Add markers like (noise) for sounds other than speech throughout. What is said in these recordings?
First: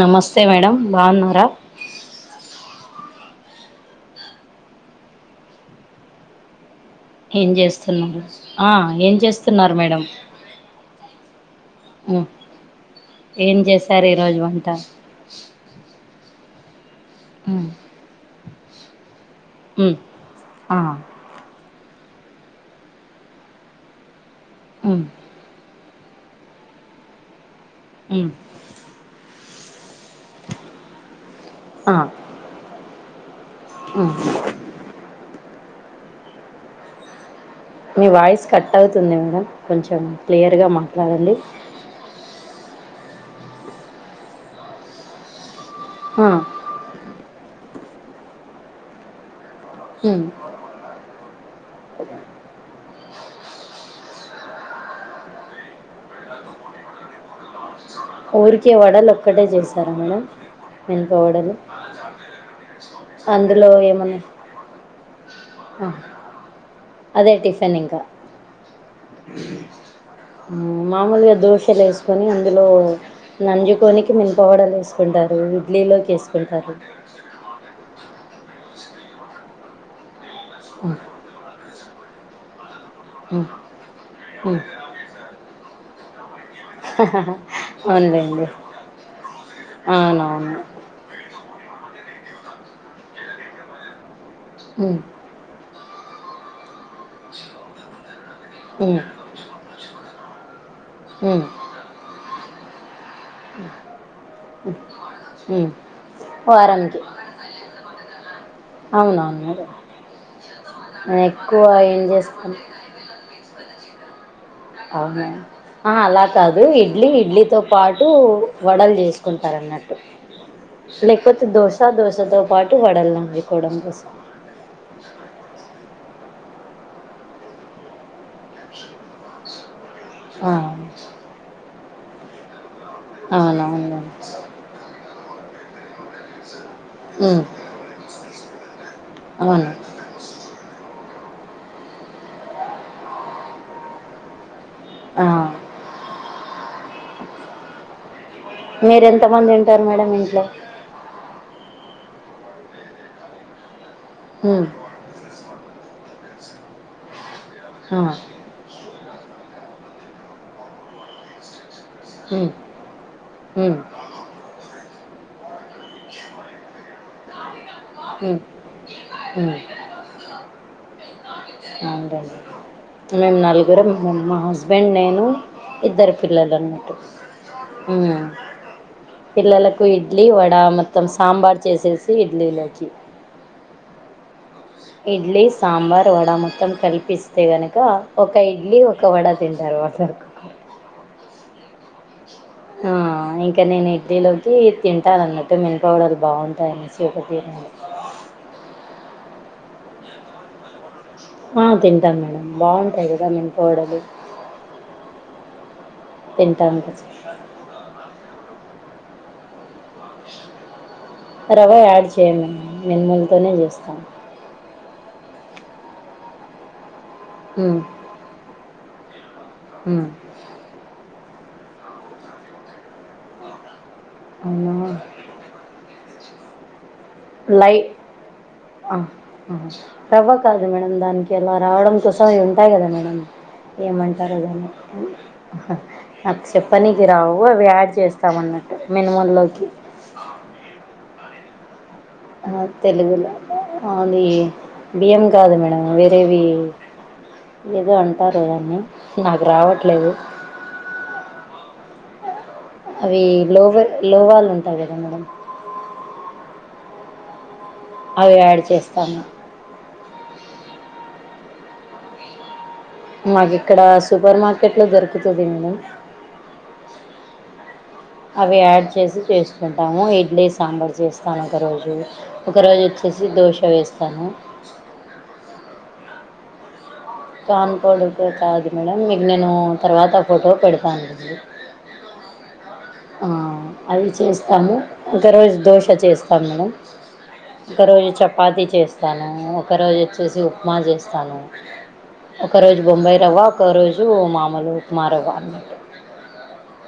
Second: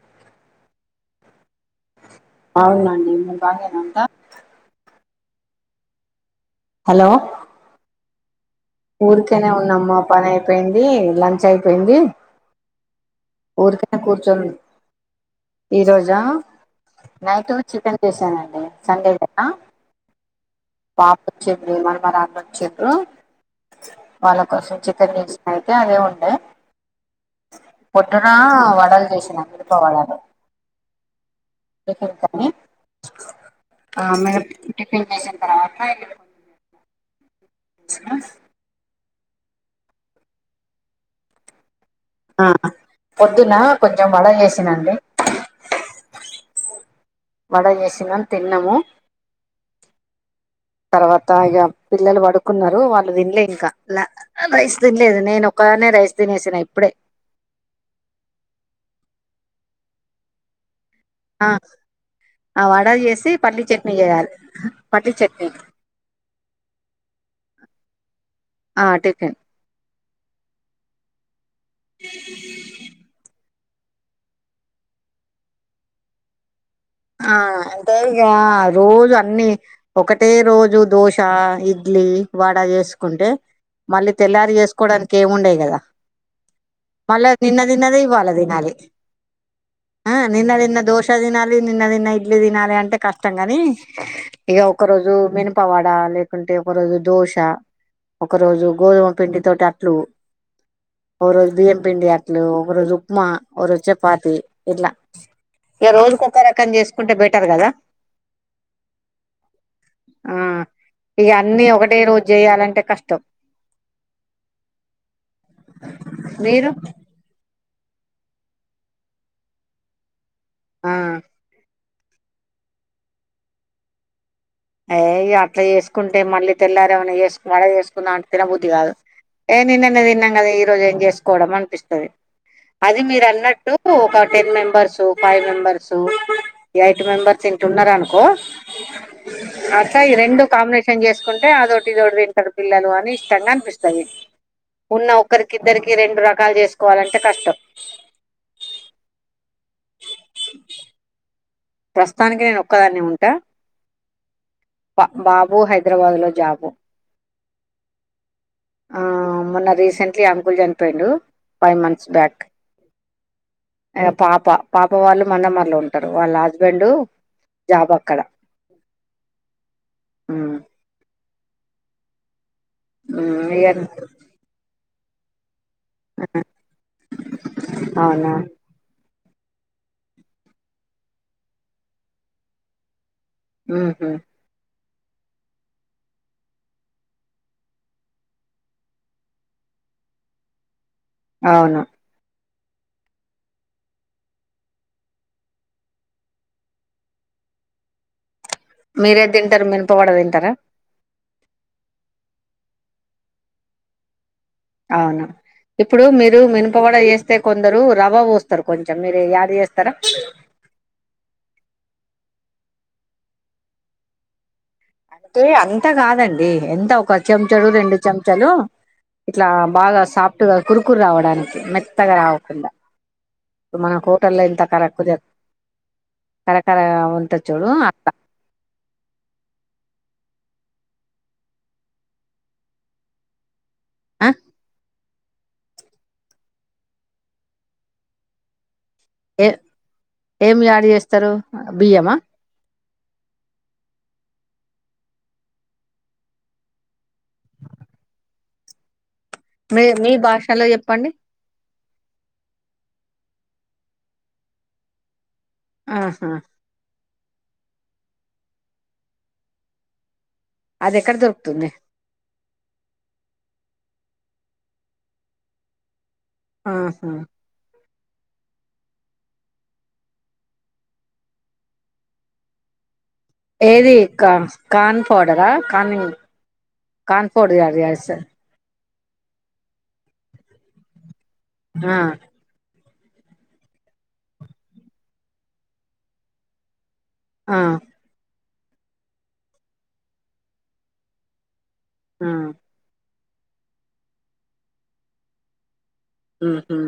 నమస్తే మేడం బావున్నారా అవునండి మీరు బాగేనా అంతా హలో ఏం చేస్తున్నారు ఆ ఏం ఊరకనే చేస్తున్నారు ఉన్నామ్మా మేడం పనైపోయింది లం చైపేయింది ఉమ్ ఏం ఊర్కనే చేశారు ఈరోజు కూర్చోన్ వంట ఈ రోజా నైటూ ఉమ్ చికెన్ జేశానండి సండే గదా ఉమ్ ఆ పాపొచ్చింది మనవరాళ్ళొచ్చిండ్రు వాళ్ళ కోసం ఉమ్ చికెన్ జేస్ పెడ్తే అదే ఉండా ఉమ్ పొద్దునా వడలు జేసిన మిరప వడలు ఆ రేపు ఎంతనే ఉమ్ రేపు టిఫిన్ కోసం మా ఇంటికి మీ వాయిస్ కట్ అవుతుంది మేడం కొంచెం క్లియర్ గా మాట్లాడండి ఆ పొద్దున్న కొంచెం వడ చేసనండి ఆ వడ చేసినం తిన్నాము ఉ తర్వాత ఇగా పిల్లలు పడుకున్నారు వాళ్ళు తినలే ఇంకా రైస్ తినలేదు నేను ఒక దనే రైస్ తినేసిన ఇప్పుడే ఊరికే వడలు ఒక్కటే చేశాను మేడంమ్ మినప ఆ వడలు ఆ వడ చేసి పల్లీ అందులో చట్నీ ఏమన్నా చేయాలి పల్లీ చట్నీ ఆ అదే టిఫెన్ ఇంకా ఆ టిఫిన్ మామూలుగా దోశలు వేసుకొని అందులో నంజుకోనికి మినపవడలు వేసుకుంటారు ఇడ్లీలోకి వేసుకుంటారు ఆ అంటే ఇగ రోజు అన్ని ఒకటే రోజు ఉమ్, దోశ ఇడ్లీ వడ చేసుకుంటే ఉమ్, మళ్ళీ తెల్లారి ఉమ్. చేసుకోవడానికి ఏమి ఉండాయి కదా మళ్ళ నిన్న తిన్నదే ఇవాళ అవునులేండి తినాలి ఆ అవునవును నిన్న తిన్న దోష తినాలి నిన్న తిన్న ఇడ్ల తినాలి అంటే కష్టం గని ఇగ ఒక ఉమ్, రోజు మినపవడలు లేకుంటే ఒక రోజు దోశ ఒక రోజు ఉమ్, గోధుమ పిండి తోటి అట్లు ఓ ఉమ్, రోజు బియ్యప్పిండి అట్లు ఓ రోజుఉప్మా ఓ రోజు చపాతి ఇట్ల ఉమ్. ఇగ రోజు ఒక్క రకం వారానికి చేసుకుంటే బెటర్ కదా అవునవును ఆ నీను ఇక ఎక్కువ అన్ని ఒకటే ఏం రోజు చేసుకోను చేయాలంటే కష్టం అవునా ఆ అలా కాదు మీరు ఇడ్లీ ఇడ్లీతో పాటు వడలు చేసుకుంటారు అన్నట్టు ఆ లేకపోతే దోశ దోశతో పాటు వడలు తో పాటు చేసుకోవడం ఏ అట్లా చేసుకోకుంటే మళ్ళీ తెల్లారి ఏమన్నా వడ చేసుకుందా అంటే తినబుద్ధి కాదు ఏ నిన్న నీన్న తిన్నాం కదా ఆ, ఈ రోజు ఏం చేసుకోవడం అనిపిస్తుంది అది మీరు అన్నట్టు అవునవును ఒక ten members five members eight ఉమ్ మెంబర్స్ ఇంట ఉన్నరు అనుకో అవును అసలు ఈ రెండు కాంబినేషన్ షన్ చేసుకుంటే అదోటి ఇదోటి తింటారు పిల్లలు అని ఇష్టంగా అనిపిస్తాయి ఉన్న ఆ ఒక్కరికిద్దరికి రెండు రకాలు చేసుకోవాలంటే కష్టం మీరు ఎంత మంది ఉంటారు మేడం ఇంట్లో ప్రస్తుతానికి నేను ఒక్కదాన్ని ఉంటా ఉమ్ బాబా బాబు హైదరాబాద్ లో జాబు ఆ మొన్న రీసెంట్లీ అంకుల్ చనిపోయిండు ఫైవ్ మంత్స్ బ్యాక్ ఉమ్ ఉమ్ పాప పాప వాళ్ళు మందమరిలో ఉంటారు వాళ్ళు ఉ ఉ ఉమ్ మేము ఉమ్ ఇగ నలుగురం మా హస్బెండ్ నేను ఇద్దరు పిల్లలు అన్నట్టు ఉ అవునా పిల్లలకు ఇడ్లీ వడ మొత్తం సాంబార్ చేసేసి ఇడ్లీలోకి ఉహు ఇడ్లీ సాంబార్ వడ మొత్తం కలిపిస్తే గనుక ఒక ఇడ్లీ ఒక వడ తింటారు వా సరుకు అవును ఆ ఇంకా నేను ఇడ్లీలోకి తింటాలన్నట్టు మీనుప వడలు బాగుంటాయనేసి ఒకటి ఇ మీరే ఏది తింటారు మినపవాడ తింటారా ఆ తింటాం మేడం బాగుంటాయి కదా వినుప వడలు అవును ఇప్పుడు మీరు మనుపవడ వస్తే కొందరు ర్వ పోస్తారు కొంచ చం మీరు యాడ్ చెస్ రవా యాడ్ చెయ్యము మేము మీనుములతోనే చేస్తాం అంటే అంత కాదండి ఎంత ఒకకా చెంచలు హ్మ్. రెండు చెంచలు ఇట్లా బాగా హ్మ్. సాఫ్ట్ గా కురుకురు రావడాని మెత్తగా రావకుండా ఇప్పు మన హోటల్లో ఇంత అవునా! కరక్కు తె కరఖర లై ఆ ఆ రవ్వ కాదు మేడం దానికి ఎలా రావడం కోసం అవి ఉంటాయి కదా మేడం ఆ ఏమంటారుో దాన్ని ఉ హ నాకు చెప్పనీనికి రావు అవి యాడ్ చేస్తాం అన్నట్ ఏ ఏం యాడ్ చేస్తారు బియ్యమా ఆ తెలుగులో అది బి్యం కాదు మేడం వేరేవి లేదో అంటారు దాన్ని నాకు మీ మీ రావట్లేదు భాషలో చెప్పండి అవి లోవ లోవాళు ఉంటాయి కదా మేడం ఆహా అవి యాడ్ చేస్తాను అది ఎక్కడ దొరుకుతుంది మాకు ఇక్కడ సూపర్ మార్కెట్ లో దొరుకుతుంది మేడంమ్ ఆహా అవి యాడ్ చేసి చేసుకుంటాము ఇడ్లీ సాంబార్ చేస్తాను ఒక రోజు ఒకరోజు వచ్చి ఏది కా కాన్ పౌడరా కాన్ పౌడర్ కాన్ యాడ్ కోడుకు చేస్తారు కాదు మేడం మీకు నేను తర్వాత ఫోటో పెడతాను లేండి ఆ ఆ అవి చేస్తాము ఇంకా రోజు దోశ చేస్తాము మేడంమ్ ఆ ఒకరోజు చపాతి చేస్తాను ఒకరోజు వచ్చేసి ఉప్మా చేస్తాను ఆ ఒక రోజు బొంబాయి రవ్వ ఒక రోజు మామూలు ఉప్మా రవ్వ అన్నటు ఉహు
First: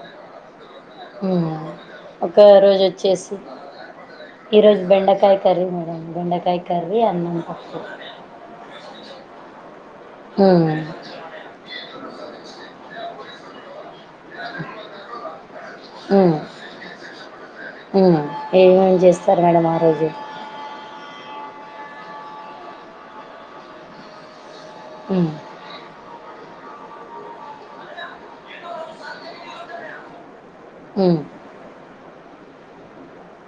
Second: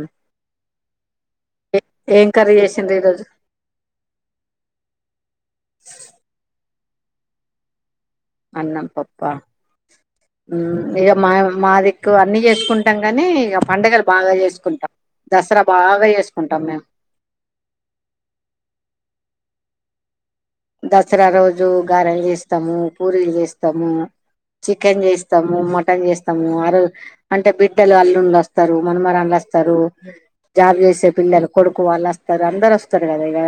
ఉ ఏం ఒక కర్రీ రోజు చేసిండ్రు ఈరోజు వచ్చేసి ఈరోజు బెండకాయ్ కర్రీ మేడం బెండకాయ్ కర్రీ అన్నం పప్పు అన్నం పప్ప ఉ ఉమ్ ఇగ మా మా దిక్కు అన్ని చేసుకుంటాం కాని ఇగ పండుగలు బాగా చేసుకుంటాం దసరా బాగా చేసుకుంటాం మేము ఉ ఏమేం చేస్తారు మేడం ఆ రోజు దసరా రోజు గారెలు చేస్తాము పూరీలు చేస్తాము చికెన్ ఉమ్ చేస్తము, మటన్ చేస్తము ఆరోజు అంటే బిడ్డలు అల్లుండ్లు అస్తరు, మనమరాన్లు అస్తరు. జాబ్ చేసే ఉమ్ పిల్లలు కొడుకు వాళ్ళు అస్తరు, అందరు అస్తరు కదా ఇగ,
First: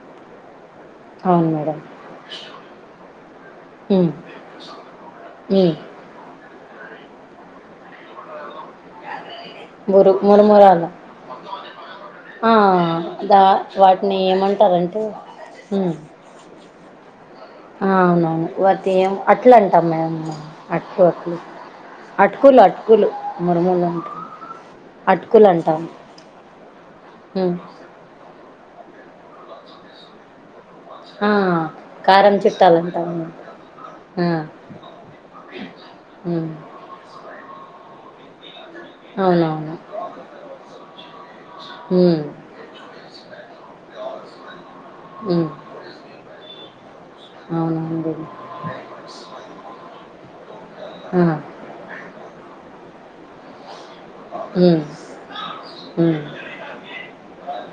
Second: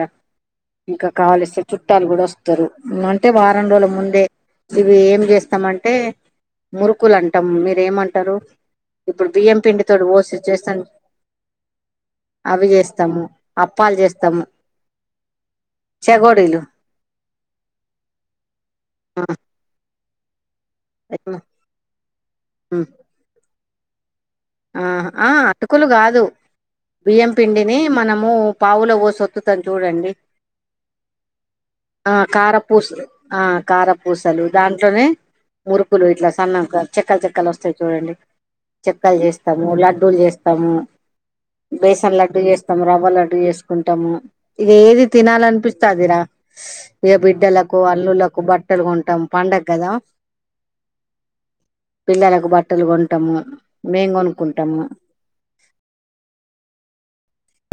ఇంకా అవును కావల్సి మేడం చుట్టాలు గుడ వస్తరు, అంటే వారం రోజుల ఉమ్ ముందే ఇవి ఏం ఉమ్ చేస్తమంటే, మురుకులు అంటం, మీరేమంటరు? ఇప్పుడు బియ్యం పిండి తోటీ మురు పోసి చేస్తాం మురుమురాలు ఆ అవి చేస్తము, దా అప్పాలు వాటిని చేస్తము. ఏమంటారంటే ఉమ్ చెగోడీలు అవునవును వతియం అట్లా అంటాం మేము. అటుకు అట్లు అటుకులు అటుకులు మురుములు అంటం. ఆ ఆ అటుకులు కాదు, బియ్యం ఉమ్ పిండిని మనము పావుల పోసి ఒత్తుతం చూడండి. ఆ ఆ కారం కారపూస, చుట్టాలంట అవును ఆ ఆ కారపూసలు దాంట్లోనే మురుకులు ఇట్లా ఉమ్ సన్నంగా చెక్కల్ చెక్కలు వస్తయి చూడండి. కయలు చేస్తాము, అవునవును లడ్డూలు చేస్తాము, బేసన్ ఉమ్ లడ్డూ చేస్తాము, రవ్వ లడ్డు చేసుకుంట్ టము ఇగ ఏది తినాలి ఉమ్ అనిపిస్తే అది రా. ఇగ బిడ్డలకు, అవునవును మేడం అల్లులకు బట్టలు కొంటాం, పండగ కదా ఆ పిల్లలకు బట్టలు కొంటము, మేము ఉమ్ కొనుకుంటము. ఉమ్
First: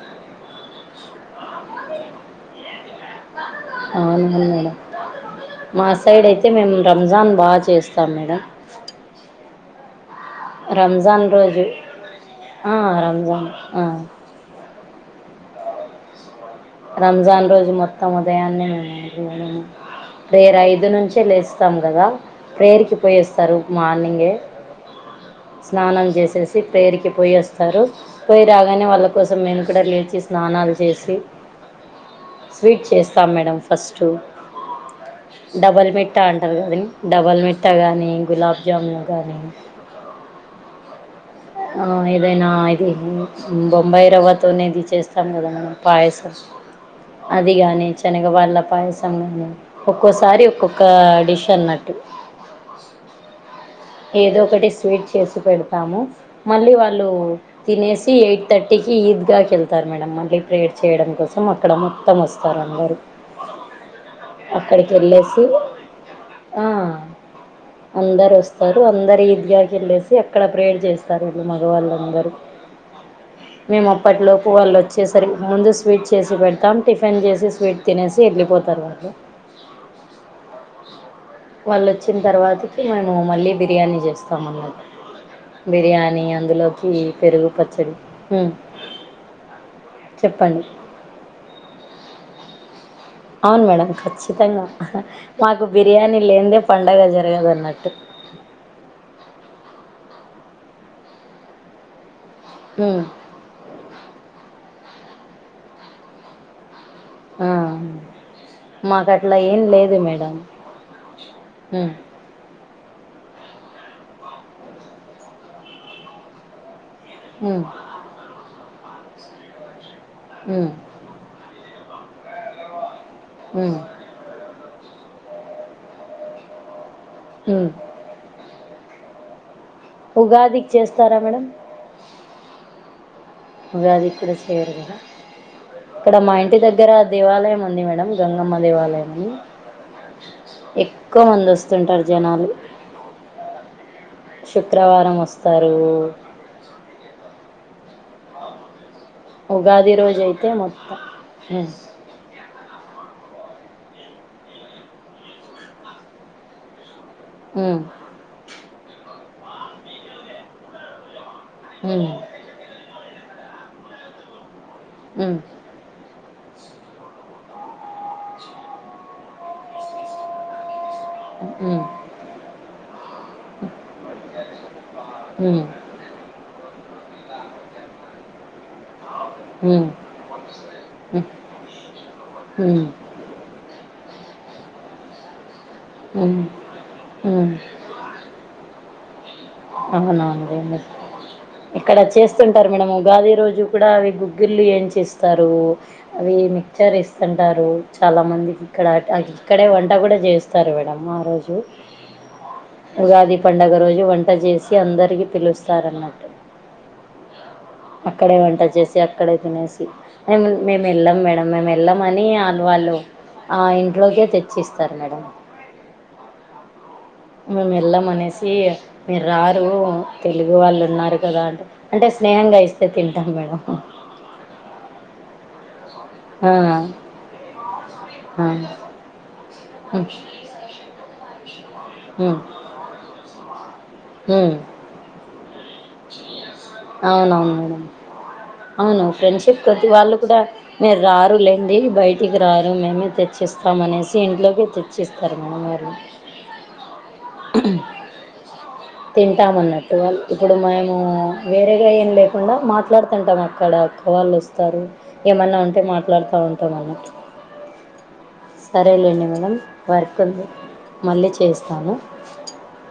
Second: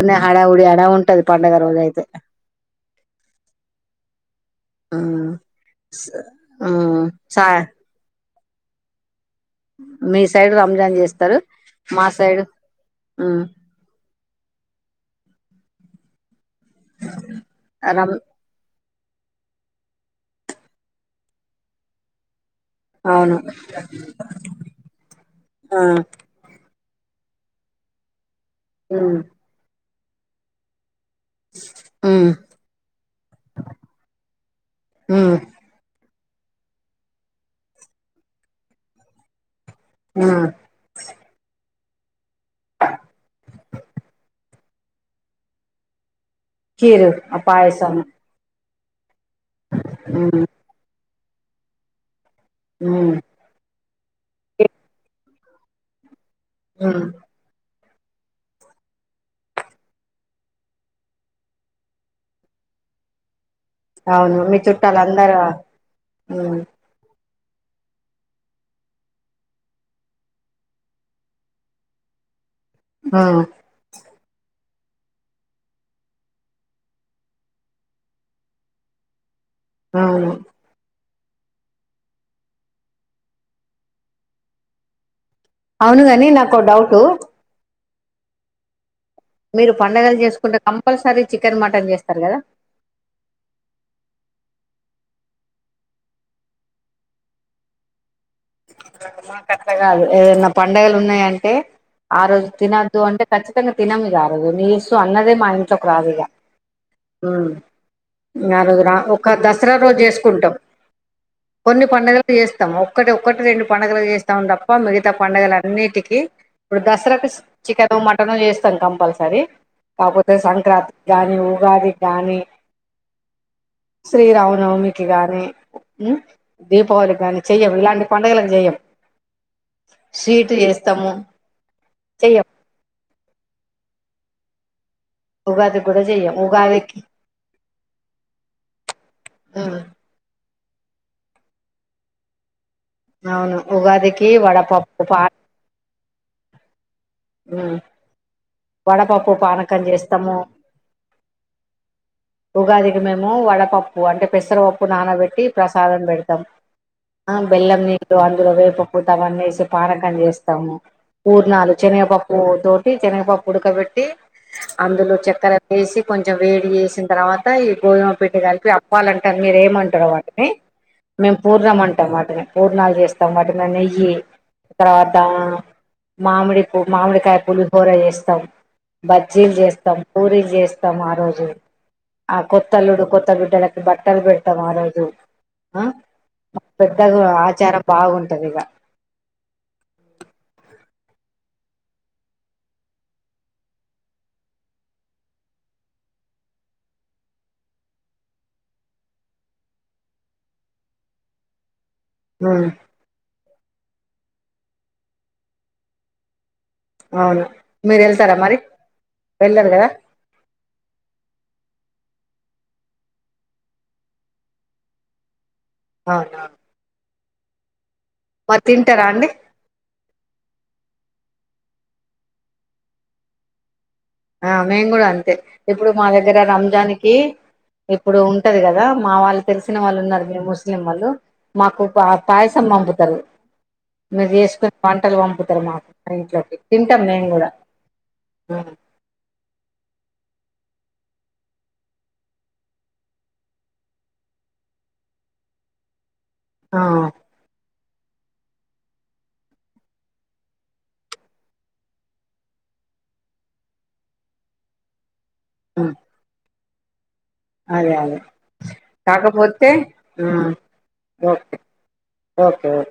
న్న హడావుడి హడా ఉంటది, పండుగ రోజయితే అవునవును మేడం ఆ మా సైడ్ అయితే మేము రంజాన్ సా బా చేస్తాం మేడం. మీ సైడ్ రంజాన్ చేస్తరు, మా సైడు ఆ ఉమ్ రంజాన్ ఆ రంజాన్ రోజు మొత్తం రమ్ ఉదయాన్నే రేర ఐదు నుంచే లేస్తాం కదా. ప్రేర్కి అవును పోయేస్తారు మార్నింగే, ఆ ఉమ్ స్నానం చేసేసి పేర్కి పోయస్తారు, పోయి రాగానే వాళ్ళ ఉమ్ కోసం మేము కూడా లేచి స్నానాలు చేసి. స్వీట్ చేస్తాం మేడం, ఫస్టు ఉమ్ డబల్ మెట్ ట్టా అంటారు కదండీ, డబల్ మిట్ట గానీ, గులాబ్ జామున్ గానీ ఆ ఆ ఏదైనా ఇది బొంబాయి రవ్వ తోనేది చేస్తాం కదా మేడం, పాయసం కీరు ఆ అది గాని పాయసం శనగా వాళ్ళ పాయసం గానీ ఉమ్ ఒక్కోసారి ఒక్కొక్క డిషన్నట్టు. ఉమ్ ఏదో ఒకటి స్వీట్ చేసి పెడతాము, మళ్ళీ ఉమ్ వాళ్ళు తినేసి ఎయిట్ థర్టీకి ఈద్గాకి ఎళ్తారు మేడం మళ్ళీ ప్రేయర్ చేయడం కోసం అక్కడ మొత్తం వస్తారు. ఆరు అవును మీ చుట్టాలు అందరూ ఉమ్ ఆ అందరు వస్ స్తారు, అందరు ఈద్గాకెళ్ళేసి అక్కడ ప్రేర్ చేస్తారు అండి మగవాళ్ళుందరూ. ఆ అప్పటిలోపు వాళ్ళు వచ్చేసరికి ముందు స్వీట్ చేసి పెడతాం, టిఫిన్ చేసి స్వీట్ తినేసి ఎల్లిపోతారు వాళ్ళు. ఆవును వాళ్ళు వచ్చిన తర్వాత మేము మళ్ళీ బిర్యానీ చేస్తాం అన్నట్టు అవును బిర్యానీ గాని నాకు అందులోకి డౌట్ కీర్ పెరుగు పచ్చడి ఉ మీరు పడుగలు చేసుకుంటే కంపల్సరీ చికెన్ మటన్ చేస్తారు కదా అవును మేడం ఖచ్చితంగా మాకు బిర్యానీ లేనిదే పండగ జరగదు అన్నట్టు కత్త కాదు ఏదైన్నా పడుగలు ఉన్నాయంటే ఆ రోజు తినద్దు ఉమ్ అంటే ఖచ్చితంగా తినం ఆ రోజు నీ ఇస్తు అన్నదే మా ఇంట్లోకు రాదు ఇక ఆ ఉమ్ ఆరోజు రా మాకు ఒక అట్లా ఏం దసరా లేదు రోజు మేడం చేసుకుంటాం కొన్ని ఉమ్ పడుగలు చేస్తాము ఒక్క ఒకటి రెండు పండడుగలు చేస్తాం తప్ప మిగతా పండుగల అన్నిటికీ ఇప్పుడు దసరాకు ఉమ్ చికెను మటన్ చేస్తాను కంపల్సరీ కాకపోతే ఉమ్ సంక్రాంతి కాగానీ ఉగాది గానీ ఉమ్ శ్రీరామనవమికి గాని దీపావళి కాగాని ఉమ్ చెయ్యం ఇలాంటి చెయ్య స్వీట్ ఉగాదికి చేస్తాము చేస్తారా మేడం చెయ్యం ఉగాది కూడా చెయ్యరు కదా ఉగాది కూడా ఇక్కడ మా చెయ్యం ఇంటి దగ్గర ఉగాదికి దేవాలయం ఉంది మేడం గంగమ్మ దేవాలయం బార్ ఎక్కువ మంది వస్తుంటారు జనాలు అవును ఉగాదికి వడపప్పు శుక్రవారం పా వస్తారు ఉమ్ వడపప్పు ఉగాది రోజు పానకంజరిస్తాము అయితే మొత్తం ఉమ్ ఉగాదికి మేము వడపప్పు అంటే పెసరపప్పు నానబెట్టి ప్రసాదం పెడతాం అ ఉమ్ బెల్లం నీళ్లు అందులో వేపపూత వేసి పానకం చేస్తాము పూర్ణాలు ఉమ్ శనగపప్పు తోటి శనగపప్పు ఉడకబెట్టి అందులో ఉమ్ చక్కెర వేసి కొంచెం వేడి వేసి తర్వాత ఈ గోధుమపిండి కలిపి అప్ప్వాలంటారు మీరు ఏమంటారు వాటిని మేము పూర్ణం ఉమ్ అంటాంమాట పూర్ణలు చేస్తాం వాటిలో నెయ్యి తర్వాత హ్మ్. మామిడి పూ మామిడికాయ పులిహోర చేస్తాం బజ్జీలు హ్మ్. చేస్తాం పూరీలు చేస్తాం ఆ హ్మ్. రోజు ఆ హ్మ్. కొత్తల్లుడు కొత్త బిడ్డలకి బట్టలు పెడతామ్ ఆ రోజు ఆ హ్మ్. పెద్దగా హ్మ్. ఆచారం బాగుంటది ఇగా అవునా అండి మీ ఇక్కడ చేస్తుంటారు మేడం ఉగాది రోజు కూడా అవి గుగ్గులు ఏంచి చేస్తారు అవి మిక్చర్ ఇస్తుంటారు చాలా మందికి ఇక్కడ ఇక్కడే వంట కూడా చేస్తారు మేడం ఆ రోజు ఉమ్ ఉగాది పడుగ రోజు వంట చేసి అందరికీ పిలుస్తారన్నట్టు అవును మీరు వెళ్తారా అక్కడే మరి వంట చేసి అక్కడే వెళ్ళరు తినేసి కదా ఎ మని మేము వెళ్ళాం మేడం మేము వెళ్ళామని ఆలవాళ్ళు ఆ ఇంట్లోకే తెచ్చిస్తారు మేడం అవునా మేము వెళ్ళమనేసి మరి తింటారా మీరు అండి రారు తెలుగు వాళ్ళు ఉన్నారు కదా అంటే అంటే స్నేహంగా ఇస్తే తింటాం మేడం ఆ మేము కూడా అంతే ఇప్పుడు మా దగ్గర ఆ, రంజాన్ కి ఇప్పుడు ఆ, ఉంటది కదా మా వాళ్ళు తెలిసిన వాళ్ళు ఉమ్, ఉన్నారు మీరు ముస్లిం వాళ్ళు మాకు ఉమ్, పాయసం పంపుతారు మీరు ఉమ్. చేసుకుని వంటలు పంపుతారు మాకు మా ఇంట్లోకి తింటాం మేము కూడా అవునవును మేడం ఆ అవును ఫ్రెండ్షిప్ ప్రతి వాళ్ళు కూడా మీరు రారులేండి బయటికి రారు మేమే తెచ్చిస్తాం అనేసి ఇంట్లోకే తెచ్చేస్తారు (inaudible) గారు ఆ ఉ తింటామన్నట్టు ఇప్పుడు మేము వేరేగా ఏం లేకుండా మాట్లాడుతుంటాం అక్కడ వాళ్ళొస్తారు ఏమన్నా ఉంటే మాట్లాడుతా ఉంటాం అన్న అదే అదే మేడం కాకపోతే వర్క్ ఉంది మళ్ళీ ఓకే చేస్తాను ఓకే ఓకే